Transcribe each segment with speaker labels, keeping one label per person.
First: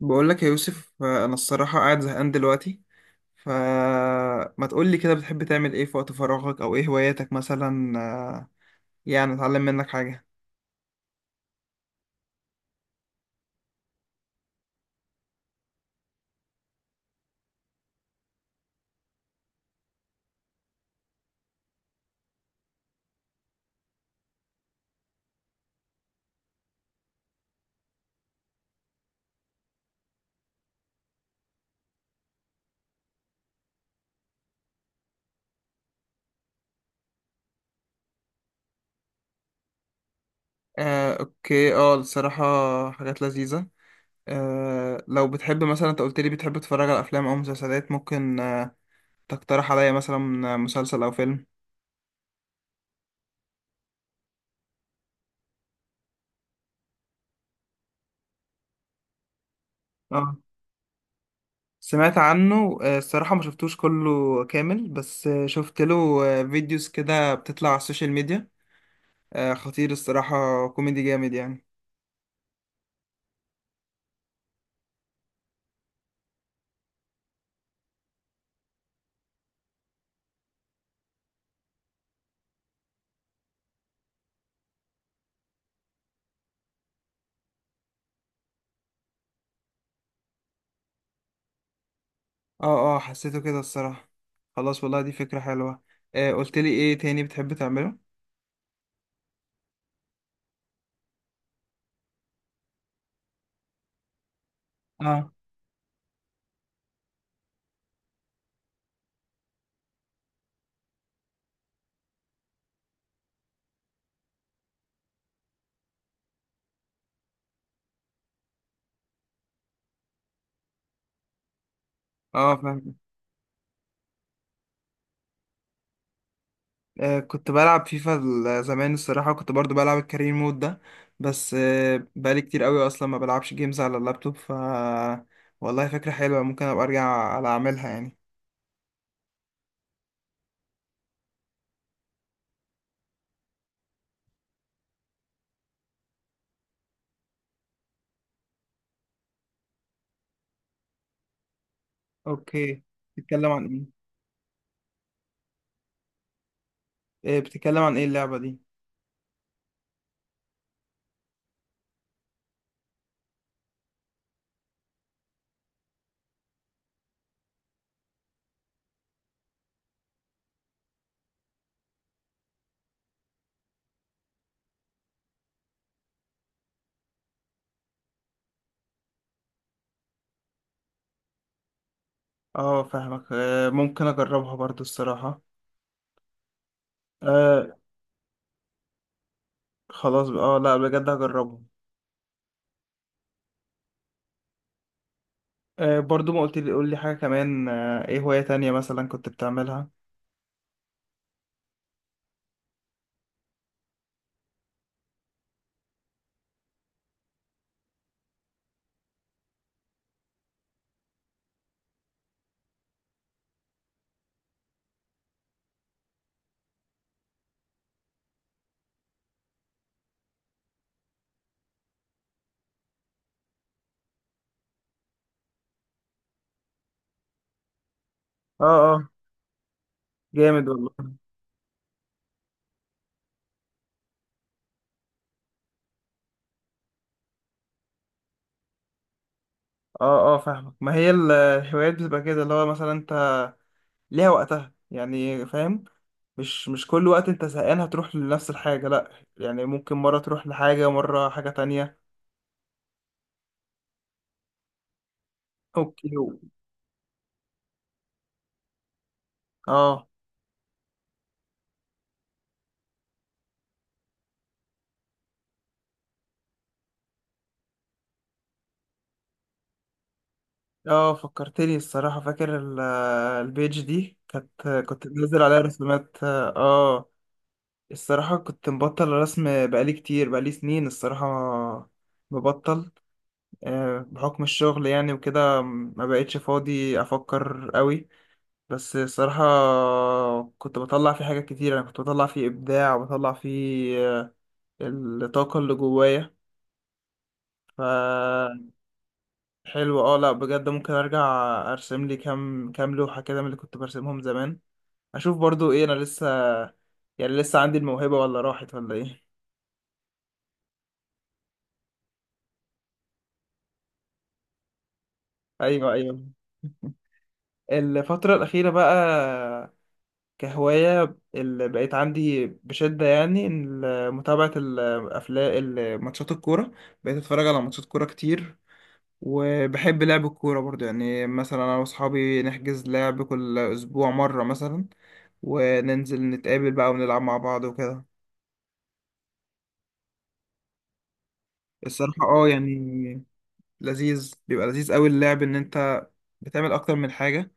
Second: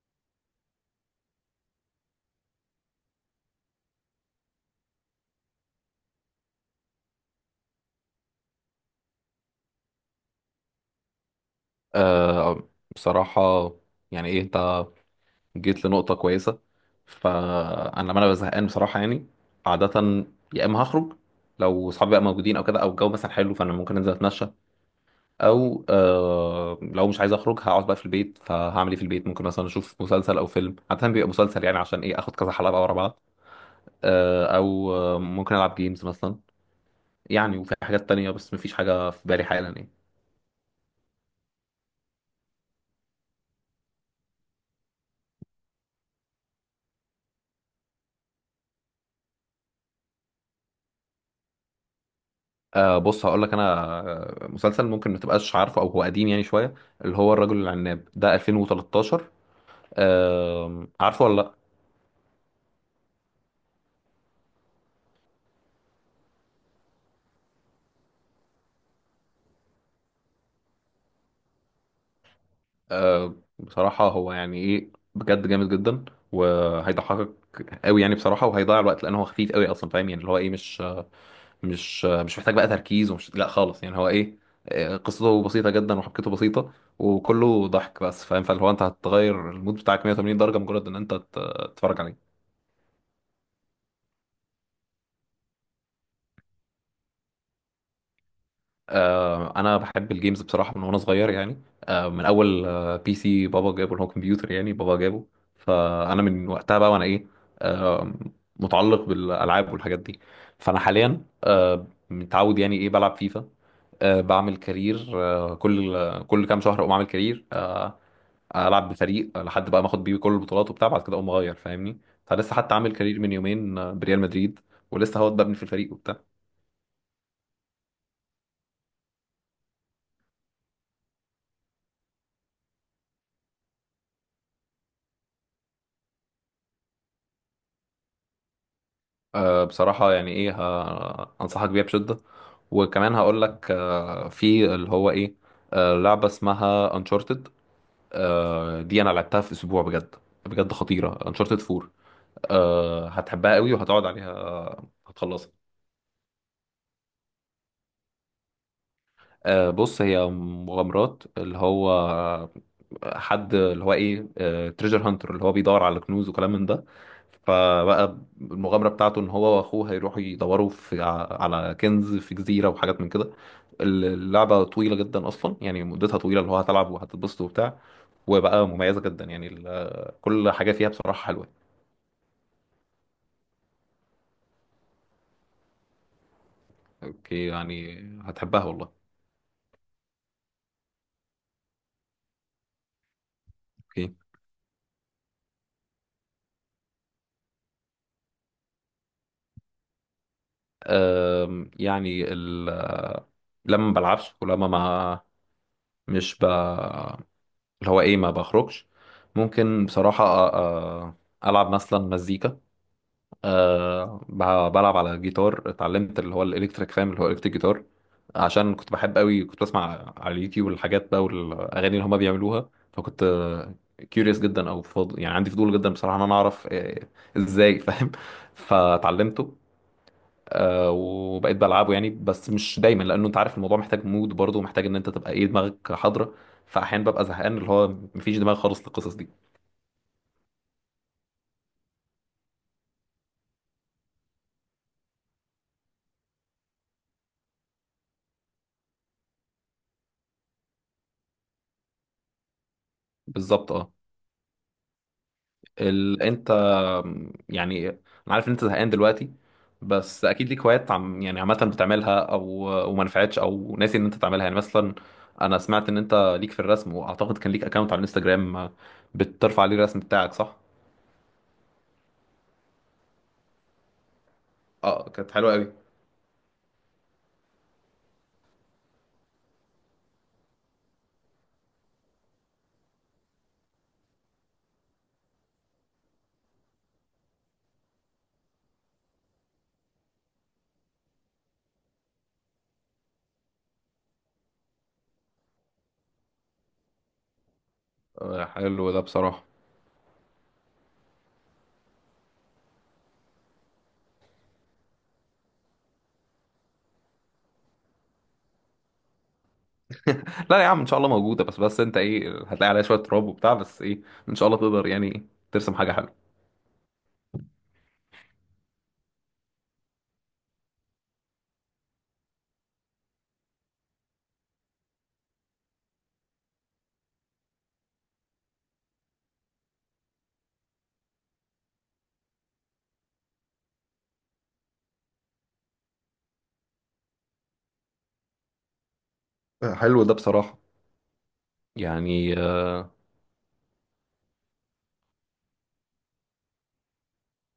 Speaker 1: بقول لك يا يوسف، انا الصراحه قاعد زهقان دلوقتي. فما تقول لي كده، بتحب تعمل ايه في وقت فراغك؟ او ايه هواياتك مثلا؟ يعني اتعلم منك حاجه.
Speaker 2: آه بصراحة، يعني ايه انت جيت لنقطة كويسة. فأنا لما أنا ببقى زهقان بصراحة يعني، عادة يا إما هخرج لو صحابي بقى موجودين أو كده، أو الجو مثلا حلو فأنا ممكن أنزل أتمشى، أو آه لو مش عايز أخرج هقعد بقى في البيت، فهعمل إيه في البيت؟ ممكن مثلا أشوف مسلسل أو فيلم، عادة بيبقى مسلسل يعني عشان إيه آخد كذا حلقة بقى ورا بعض. آه أو ممكن ألعب جيمز مثلا يعني، وفي حاجات تانية بس مفيش حاجة في بالي حالا يعني.
Speaker 1: اوكي. اه الصراحه، حاجات لذيذه. لو بتحب، مثلا انت قلت لي بتحب تتفرج على افلام او مسلسلات، ممكن تقترح عليا مثلا مسلسل او فيلم؟
Speaker 2: آه بص هقول لك انا، مسلسل ممكن ما تبقاش عارفه او هو قديم يعني شويه، اللي هو الرجل العناب ده 2013،
Speaker 1: اه،
Speaker 2: آه عارفه ولا لا؟
Speaker 1: سمعت عنه. الصراحه ما شفتوش كله كامل، بس شفت له فيديوز كده بتطلع على السوشيال ميديا. خطير الصراحة، كوميدي جامد يعني.
Speaker 2: آه بصراحه هو يعني ايه بجد جامد جدا، وهيضحكك قوي يعني بصراحه، وهيضيع الوقت لان هو خفيف قوي اصلا، فاهم؟ يعني اللي هو ايه، مش مش محتاج بقى تركيز، ومش لا خالص يعني هو ايه، قصته بسيطه جدا وحبكته بسيطه وكله ضحك بس، فاهم؟ فاللي هو انت هتغير المود بتاعك 180 درجه مجرد ان انت تتفرج عليه.
Speaker 1: اه، اه، حسيته كده الصراحة. خلاص والله، دي فكرة حلوة. قلت لي ايه تاني بتحب تعمله؟
Speaker 2: انا بحب الجيمز بصراحه من وانا صغير يعني، من اول بي سي بابا جابه، اللي هو كمبيوتر يعني بابا جابه.
Speaker 1: اه،
Speaker 2: فانا من وقتها بقى وانا ايه، آه، متعلق بالالعاب والحاجات دي. فانا حاليا متعود يعني ايه بلعب فيفا، بعمل كارير، كل كام شهر اقوم اعمل كارير، العب بفريق لحد بقى ما اخد بيه كل البطولات وبتاع، بعد كده اقوم اغير فاهمني. فلسه
Speaker 1: اه،
Speaker 2: حتى عامل
Speaker 1: فاهم.
Speaker 2: كارير من يومين بريال مدريد، ولسه هو ببني في الفريق وبتاع.
Speaker 1: كنت بلعب فيفا زمان الصراحة، كنت برضو بلعب الكارير مود ده. بس بقالي كتير قوي اصلا ما بلعبش جيمز على اللابتوب. والله فكرة حلوة، ممكن ابقى ارجع على اعملها يعني.
Speaker 2: أه بصراحة يعني ايه انصحك بيها بشدة، وكمان هقول لك أه في اللي هو ايه، أه لعبة اسمها انشارتد، أه دي انا لعبتها في اسبوع بجد، بجد خطيرة، انشارتد 4.
Speaker 1: اوكي.
Speaker 2: أه
Speaker 1: بتتكلم
Speaker 2: هتحبها قوي
Speaker 1: عن
Speaker 2: وهتقعد عليها هتخلصها.
Speaker 1: بتتكلم عن ايه اللعبة دي؟
Speaker 2: أه بص هي مغامرات اللي هو حد اللي هو ايه، تريجر هانتر اللي هو بيدور على كنوز وكلام من ده. فبقى المغامرة بتاعته ان هو واخوه هيروحوا يدوروا في على كنز في جزيرة وحاجات من كده. اللعبة طويلة جدا اصلا يعني مدتها طويلة، اللي هو هتلعب وهتتبسط وبتاع، وبقى مميزة جدا يعني كل حاجة فيها بصراحة حلوة.
Speaker 1: اه، فاهمك. ممكن اجربها برضو الصراحة.
Speaker 2: اوكي
Speaker 1: آه
Speaker 2: يعني هتحبها والله.
Speaker 1: خلاص. اه لا، بجد هجربها.
Speaker 2: اوكي.
Speaker 1: برضو ما قلت لي، قول لي حاجة كمان. ايه هواية تانية مثلا كنت بتعملها؟
Speaker 2: يعني لما ما بلعبش ولما ما مش ب اللي هو ايه ما بخرجش، ممكن بصراحة ألعب مثلا مزيكا. أه بلعب على جيتار، اتعلمت اللي هو الإلكتريك، فاهم اللي هو إلكتريك جيتار. عشان كنت بحب قوي، كنت بسمع على اليوتيوب الحاجات بقى والأغاني اللي هما بيعملوها، فكنت كيوريوس جدا أو يعني عندي فضول جدا بصراحة إن أنا أعرف إزاي، فاهم؟
Speaker 1: اه، اه،
Speaker 2: فاتعلمته.
Speaker 1: جامد والله.
Speaker 2: وبقيت بلعبه يعني، بس مش دايما لانه انت عارف الموضوع محتاج مود برضه، ومحتاج ان انت تبقى ايه دماغك حاضره. فاحيانا ببقى زهقان اللي هو مفيش دماغ خالص للقصص دي.
Speaker 1: اه، اه، فاهمك. ما هي الهوايات بتبقى كده، اللي هو مثلا انت ليها وقتها يعني، فاهم؟ مش كل وقت انت زهقان هتروح لنفس الحاجة، لا. يعني ممكن مرة تروح لحاجة، مرة حاجة تانية.
Speaker 2: بالظبط اه.
Speaker 1: اوكي.
Speaker 2: انت يعني انا عارف ان انت زهقان دلوقتي،
Speaker 1: اه،
Speaker 2: بس اكيد ليك هوايات عم يعني عامه بتعملها، او وما نفعتش او ناسي ان انت تعملها يعني. مثلا انا سمعت ان انت ليك في الرسم، واعتقد كان ليك اكونت على الانستجرام بترفع عليه الرسم بتاعك، صح؟
Speaker 1: اه، فكرتني الصراحة. فاكر البيج دي، كنت
Speaker 2: اه كانت
Speaker 1: منزل
Speaker 2: حلوه
Speaker 1: عليها
Speaker 2: قوي.
Speaker 1: رسومات الصراحة كنت مبطل رسم بقالي كتير، بقالي سنين الصراحة مبطل. بحكم الشغل يعني وكده ما بقتش فاضي أفكر قوي. بس الصراحة كنت بطلع فيه حاجات كتير، أنا كنت بطلع فيه إبداع وبطلع فيه الطاقة اللي جوايا. فحلو.
Speaker 2: حلو ده بصراحه.
Speaker 1: اه، لأ بجد ممكن أرجع أرسم لي كام كام لوحة كده، من اللي كنت برسمهم زمان. أشوف برضو إيه، أنا لسه، يعني لسه عندي الموهبة ولا راحت، ولا إيه؟
Speaker 2: لا يا عم ان شاء الله موجوده، بس بس انت ايه هتلاقي عليها شويه تراب وبتاع، بس ايه ان شاء الله تقدر يعني ترسم
Speaker 1: أيوه،
Speaker 2: حاجه حلوه.
Speaker 1: أيوه، الفترة الأخيرة بقى، كهواية اللي بقيت عندي بشدة يعني، متابعة الأفلام، ماتشات الكورة. بقيت أتفرج على ماتشات كورة كتير. وبحب لعب الكورة برضو يعني. مثلا أنا وأصحابي نحجز لعب كل أسبوع مرة مثلا، وننزل نتقابل بقى ونلعب مع بعض وكده.
Speaker 2: حلو ده بصراحه
Speaker 1: الصراحة
Speaker 2: يعني
Speaker 1: اه يعني، لذيذ، بيبقى لذيذ أوي اللعب، إن أنت بتعمل أكتر من حاجة.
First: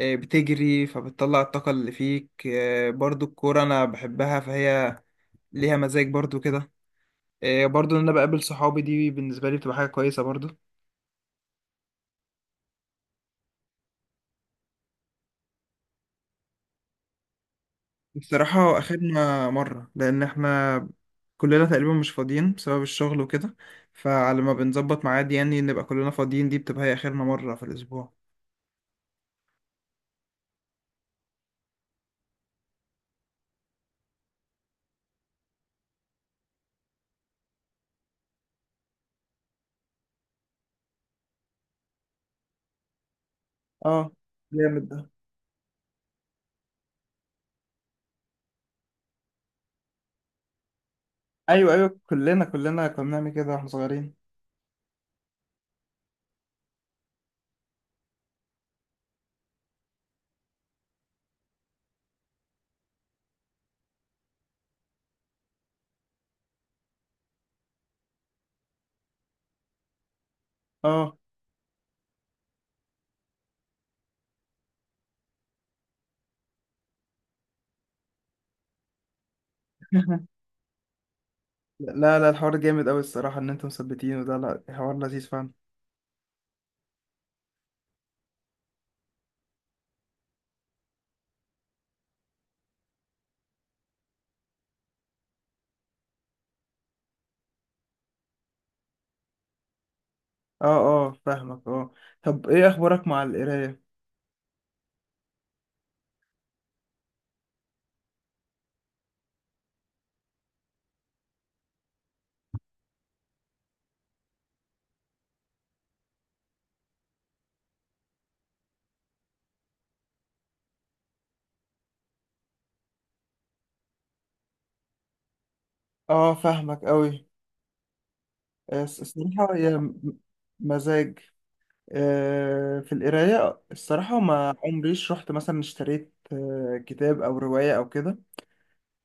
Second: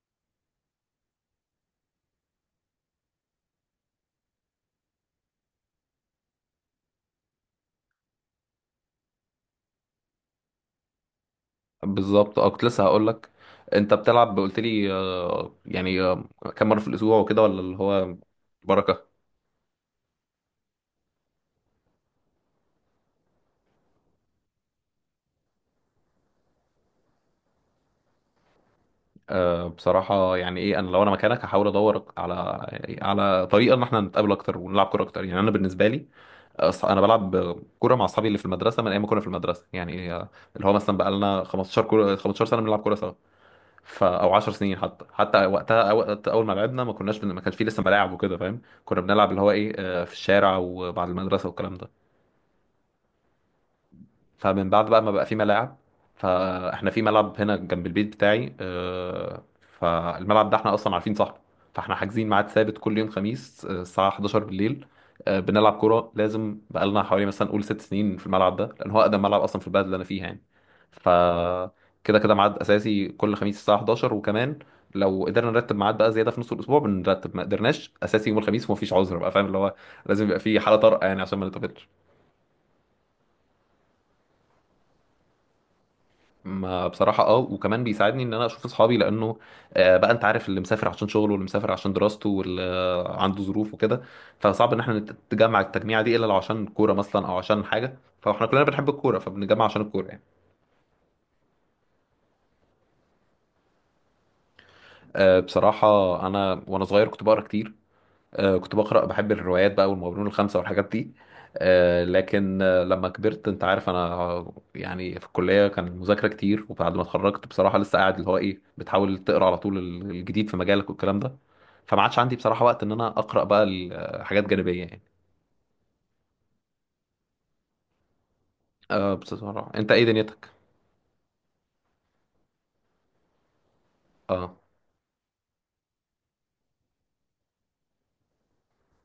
Speaker 1: بتجري فبتطلع الطاقة اللي فيك. برضو الكورة أنا بحبها، فهي ليها مزاج برضو كده. برضو إن أنا بقابل صحابي دي بالنسبة لي بتبقى حاجة كويسة برضو.
Speaker 2: بالظبط اه. كنت لسه هقول لك، انت بتلعب قلت لي يعني كم مره في الاسبوع وكده ولا اللي هو؟
Speaker 1: بصراحة
Speaker 2: بركه.
Speaker 1: أخدنا مرة لأن إحنا كلنا تقريبا مش فاضيين بسبب الشغل وكده. فعلى ما بنظبط ميعاد يعني نبقى كلنا فاضيين، دي بتبقى هي آخرنا مرة في الأسبوع.
Speaker 2: بصراحه يعني ايه انا لو انا مكانك هحاول ادور على على طريقه ان احنا نتقابل اكتر ونلعب كوره اكتر يعني. انا بالنسبه لي انا بلعب كوره مع اصحابي اللي في المدرسه من ايام ما كنا في المدرسه يعني، اللي هو مثلا بقى لنا 15 كوره 15 سنه بنلعب كوره سوا،
Speaker 1: اه
Speaker 2: ف او 10 سنين
Speaker 1: جامد ده.
Speaker 2: حتى، حتى وقتها وقت اول ما لعبنا ما كناش ما كانش فيه لسه ملاعب وكده، فاهم؟ كنا بنلعب اللي هو ايه في الشارع وبعد المدرسه
Speaker 1: أيوه،
Speaker 2: والكلام ده.
Speaker 1: أيوه، كلنا، كلنا كنا بنعمل كده واحنا صغيرين.
Speaker 2: فمن بعد بقى ما بقى في ملاعب، فاحنا في ملعب هنا جنب البيت بتاعي، فالملعب ده احنا اصلا عارفين صاحبه، فاحنا حاجزين ميعاد ثابت كل يوم خميس الساعه 11 بالليل، بنلعب كوره. لازم بقالنا حوالي مثلا قول 6 سنين في الملعب ده، لان هو اقدم ملعب اصلا في البلد اللي انا فيها يعني. ف
Speaker 1: اه
Speaker 2: كده كده ميعاد اساسي كل خميس الساعه 11، وكمان لو قدرنا نرتب ميعاد بقى زياده في نص الاسبوع بنرتب، ما قدرناش اساسي يوم الخميس ومفيش عذر بقى، فاهم اللي هو لازم يبقى في حاله طارئه يعني عشان ما نتقابلش.
Speaker 1: لا، لا، الحوار جامد أوي الصراحة إن أنتم مثبتين. وده لا، حوار لذيذ فعلا.
Speaker 2: ما بصراحة اه، وكمان بيساعدني ان انا اشوف اصحابي لانه بقى انت عارف اللي مسافر عشان شغله، واللي مسافر عشان دراسته، واللي عنده ظروف وكده، فصعب ان احنا نتجمع التجميعة دي الا لو عشان كورة مثلا او عشان حاجة، فاحنا كلنا بنحب الكورة فبنتجمع عشان الكورة يعني.
Speaker 1: اه، اه، فاهمك. اه طب ايه اخبارك مع القرايه؟
Speaker 2: بصراحة انا وانا صغير كنت بقرا كتير، كنت بقرأ بحب الروايات بقى والمغامرون الخمسة والحاجات دي. لكن لما كبرت انت عارف انا يعني في الكلية كان مذاكرة كتير، وبعد ما اتخرجت بصراحة لسه قاعد اللي هو ايه بتحاول تقرأ على طول الجديد في مجالك والكلام ده. فما عادش عندي بصراحة وقت ان انا أقرأ بقى حاجات جانبية يعني.
Speaker 1: اه، فاهمك قوي.
Speaker 2: أه
Speaker 1: الصراحه
Speaker 2: بصراحة
Speaker 1: هي
Speaker 2: انت ايه دنيتك؟
Speaker 1: مزاج في القرايه. الصراحه ما
Speaker 2: اه
Speaker 1: عمريش رحت مثلا اشتريت كتاب او روايه او كده.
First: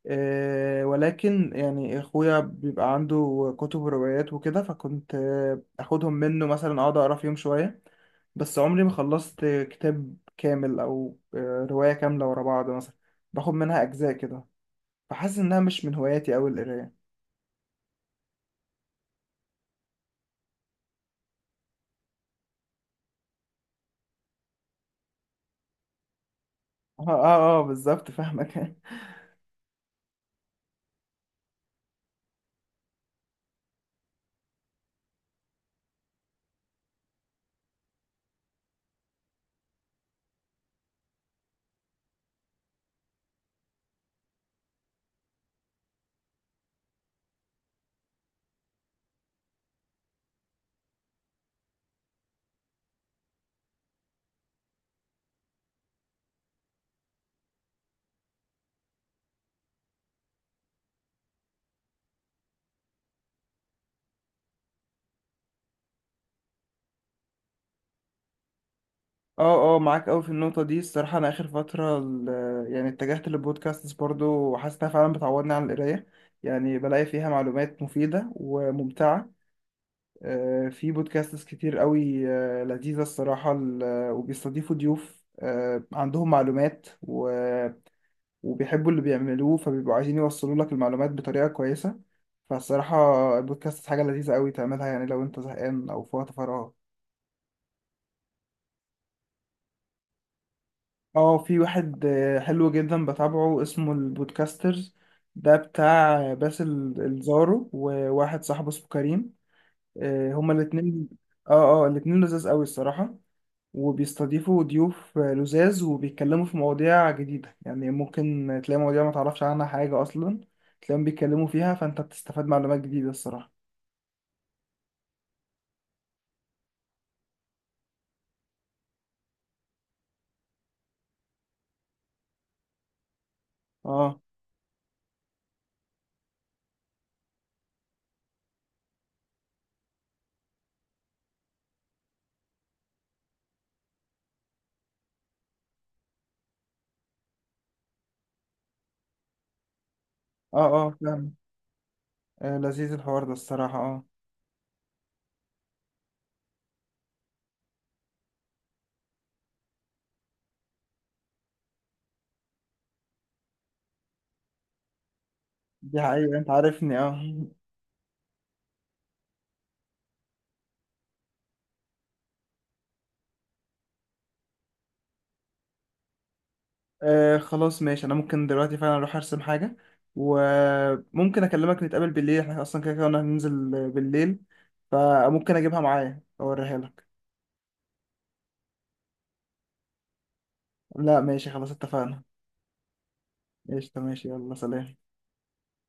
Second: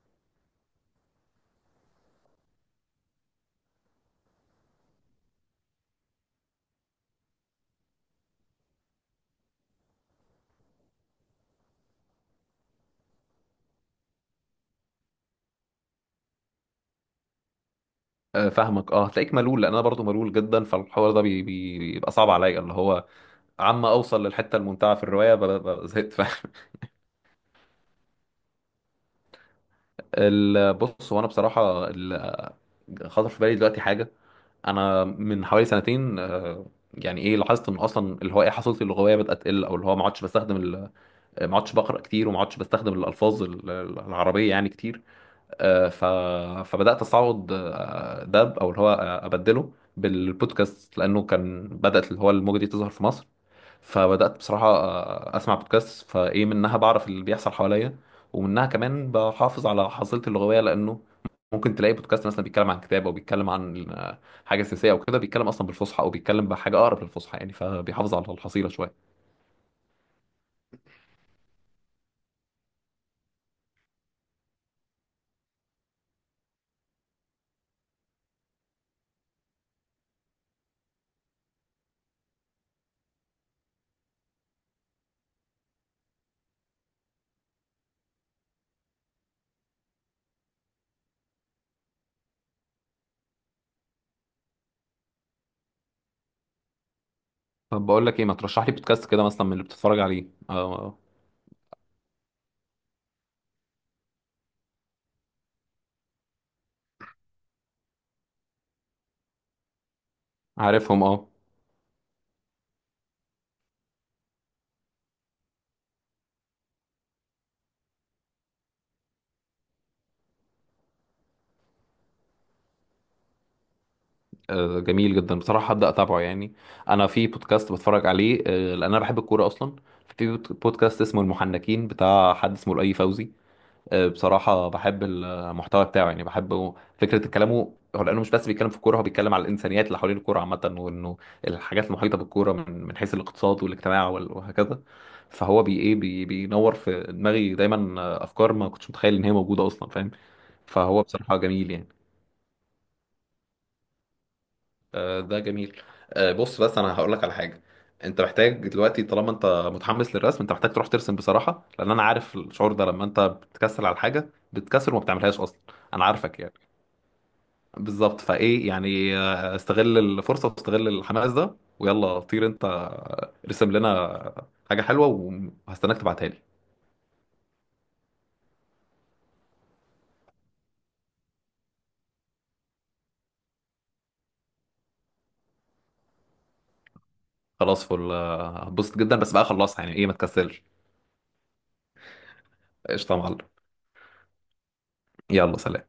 Speaker 1: ولكن يعني اخويا بيبقى عنده كتب وروايات وكده، فكنت اخدهم منه مثلا اقعد اقرا فيهم شويه. بس عمري ما خلصت كتاب كامل او روايه كامله ورا بعض، مثلا باخد منها اجزاء كده. فحاسس انها مش من هواياتي اوي القرايه.
Speaker 2: فاهمك اه، هتلاقيك ملول لان انا برضو ملول جدا، فالحوار ده بيبقى صعب عليا، اللي هو عم اوصل للحته الممتعه في الروايه زهقت، فاهم.
Speaker 1: اه، اه، اه، بالظبط فاهمك.
Speaker 2: بص هو انا بصراحه خطر في بالي دلوقتي حاجه. انا من حوالي سنتين يعني ايه لاحظت ان اصلا اللي هو ايه حصيلتي اللغويه بدات تقل، او اللي هو ما عدتش بستخدم ما عدتش بقرا كتير، وما عدتش بستخدم الالفاظ العربيه يعني كتير. آه، ف... فبدات استعوض ده او اللي هو ابدله بالبودكاست، لانه كان بدات اللي هو الموجه دي تظهر في مصر. فبدات بصراحه اسمع بودكاست، فايه منها بعرف اللي بيحصل حواليا، ومنها كمان بحافظ على حصيلتي اللغويه، لانه ممكن تلاقي بودكاست مثلا بيتكلم عن كتاب او بيتكلم عن حاجه سياسيه او كده، بيتكلم اصلا بالفصحى او بيتكلم بحاجه اقرب للفصحى يعني، فبيحافظ على الحصيله شويه.
Speaker 1: اه، اه، معاك اوي في النقطه دي. الصراحه انا اخر فتره يعني اتجهت للبودكاستس برضو، وحاسس انها فعلا بتعوضني عن القرايه. يعني بلاقي فيها معلومات مفيده وممتعه. في بودكاستس كتير اوي لذيذه الصراحه، وبيستضيفوا ضيوف عندهم معلومات وبيحبوا اللي بيعملوه، فبيبقوا عايزين يوصلوا لك المعلومات بطريقة كويسة. فالصراحة البودكاست حاجة لذيذة قوي تعملها، يعني لو انت زهقان او في وقت فراغ.
Speaker 2: طب بقول لك ايه، ما ترشح لي بودكاست كده مثلا من اللي بتتفرج عليه
Speaker 1: اه، في واحد حلو جدا بتابعه، اسمه البودكاسترز. ده بتاع باسل الزارو وواحد صاحبه اسمه كريم. هما
Speaker 2: عارفهم
Speaker 1: الاتنين.
Speaker 2: اه.
Speaker 1: اه، اه، الاتنين لذاذ قوي الصراحة. وبيستضيفوا ضيوف لزاز، وبيتكلموا في مواضيع جديدة. يعني ممكن تلاقي مواضيع ما تعرفش عنها حاجة أصلا، تلاقيهم بيتكلموا فيها، فأنت بتستفاد معلومات جديدة الصراحة.
Speaker 2: جميل جدا بصراحة، هبدأ أتابعه يعني. أنا في بودكاست بتفرج عليه لأن أنا بحب الكورة أصلا، في بودكاست اسمه المحنكين بتاع حد اسمه الأي فوزي.
Speaker 1: اه،
Speaker 2: بصراحة بحب المحتوى بتاعه يعني، بحب فكرة كلامه هو، لأنه مش بس بيتكلم في الكورة، هو بيتكلم على الإنسانيات اللي حوالين الكورة عامة، وإنه الحاجات المحيطة بالكورة من حيث الاقتصاد والاجتماع وهكذا. فهو بي إيه بي بينور في دماغي دايما أفكار ما كنتش متخيل إن هي موجودة أصلا، فاهم.
Speaker 1: اه، اه،
Speaker 2: فهو
Speaker 1: فاهم.
Speaker 2: بصراحة جميل يعني.
Speaker 1: لذيذ الحوار ده الصراحة اه.
Speaker 2: ده جميل. بص بس انا هقول لك على حاجه، انت محتاج دلوقتي طالما انت متحمس للرسم انت محتاج تروح ترسم بصراحه، لان انا عارف الشعور ده لما انت بتكسل على حاجه بتكسل وما بتعملهاش اصلا.
Speaker 1: دي
Speaker 2: انا
Speaker 1: حقيقة،
Speaker 2: عارفك
Speaker 1: أنت
Speaker 2: يعني،
Speaker 1: عارفني اه.
Speaker 2: بالظبط فايه يعني استغل الفرصه واستغل الحماس ده، ويلا طير انت ارسم لنا حاجه حلوه، وهستناك تبعتها لي.
Speaker 1: خلاص ماشي. أنا ممكن دلوقتي فعلا أروح أرسم حاجة. وممكن أكلمك نتقابل بالليل، احنا أصلا كده كده قلنا هننزل بالليل. فممكن أجيبها معايا أوريها لك.
Speaker 2: خلاص فل هتبسط جدا، بس بقى خلصها يعني ايه ما تكسلش.
Speaker 1: لا ماشي، خلاص اتفقنا.
Speaker 2: قشطه يا معلم،
Speaker 1: قشطة ماشي، يلا سلام.
Speaker 2: يلا سلام.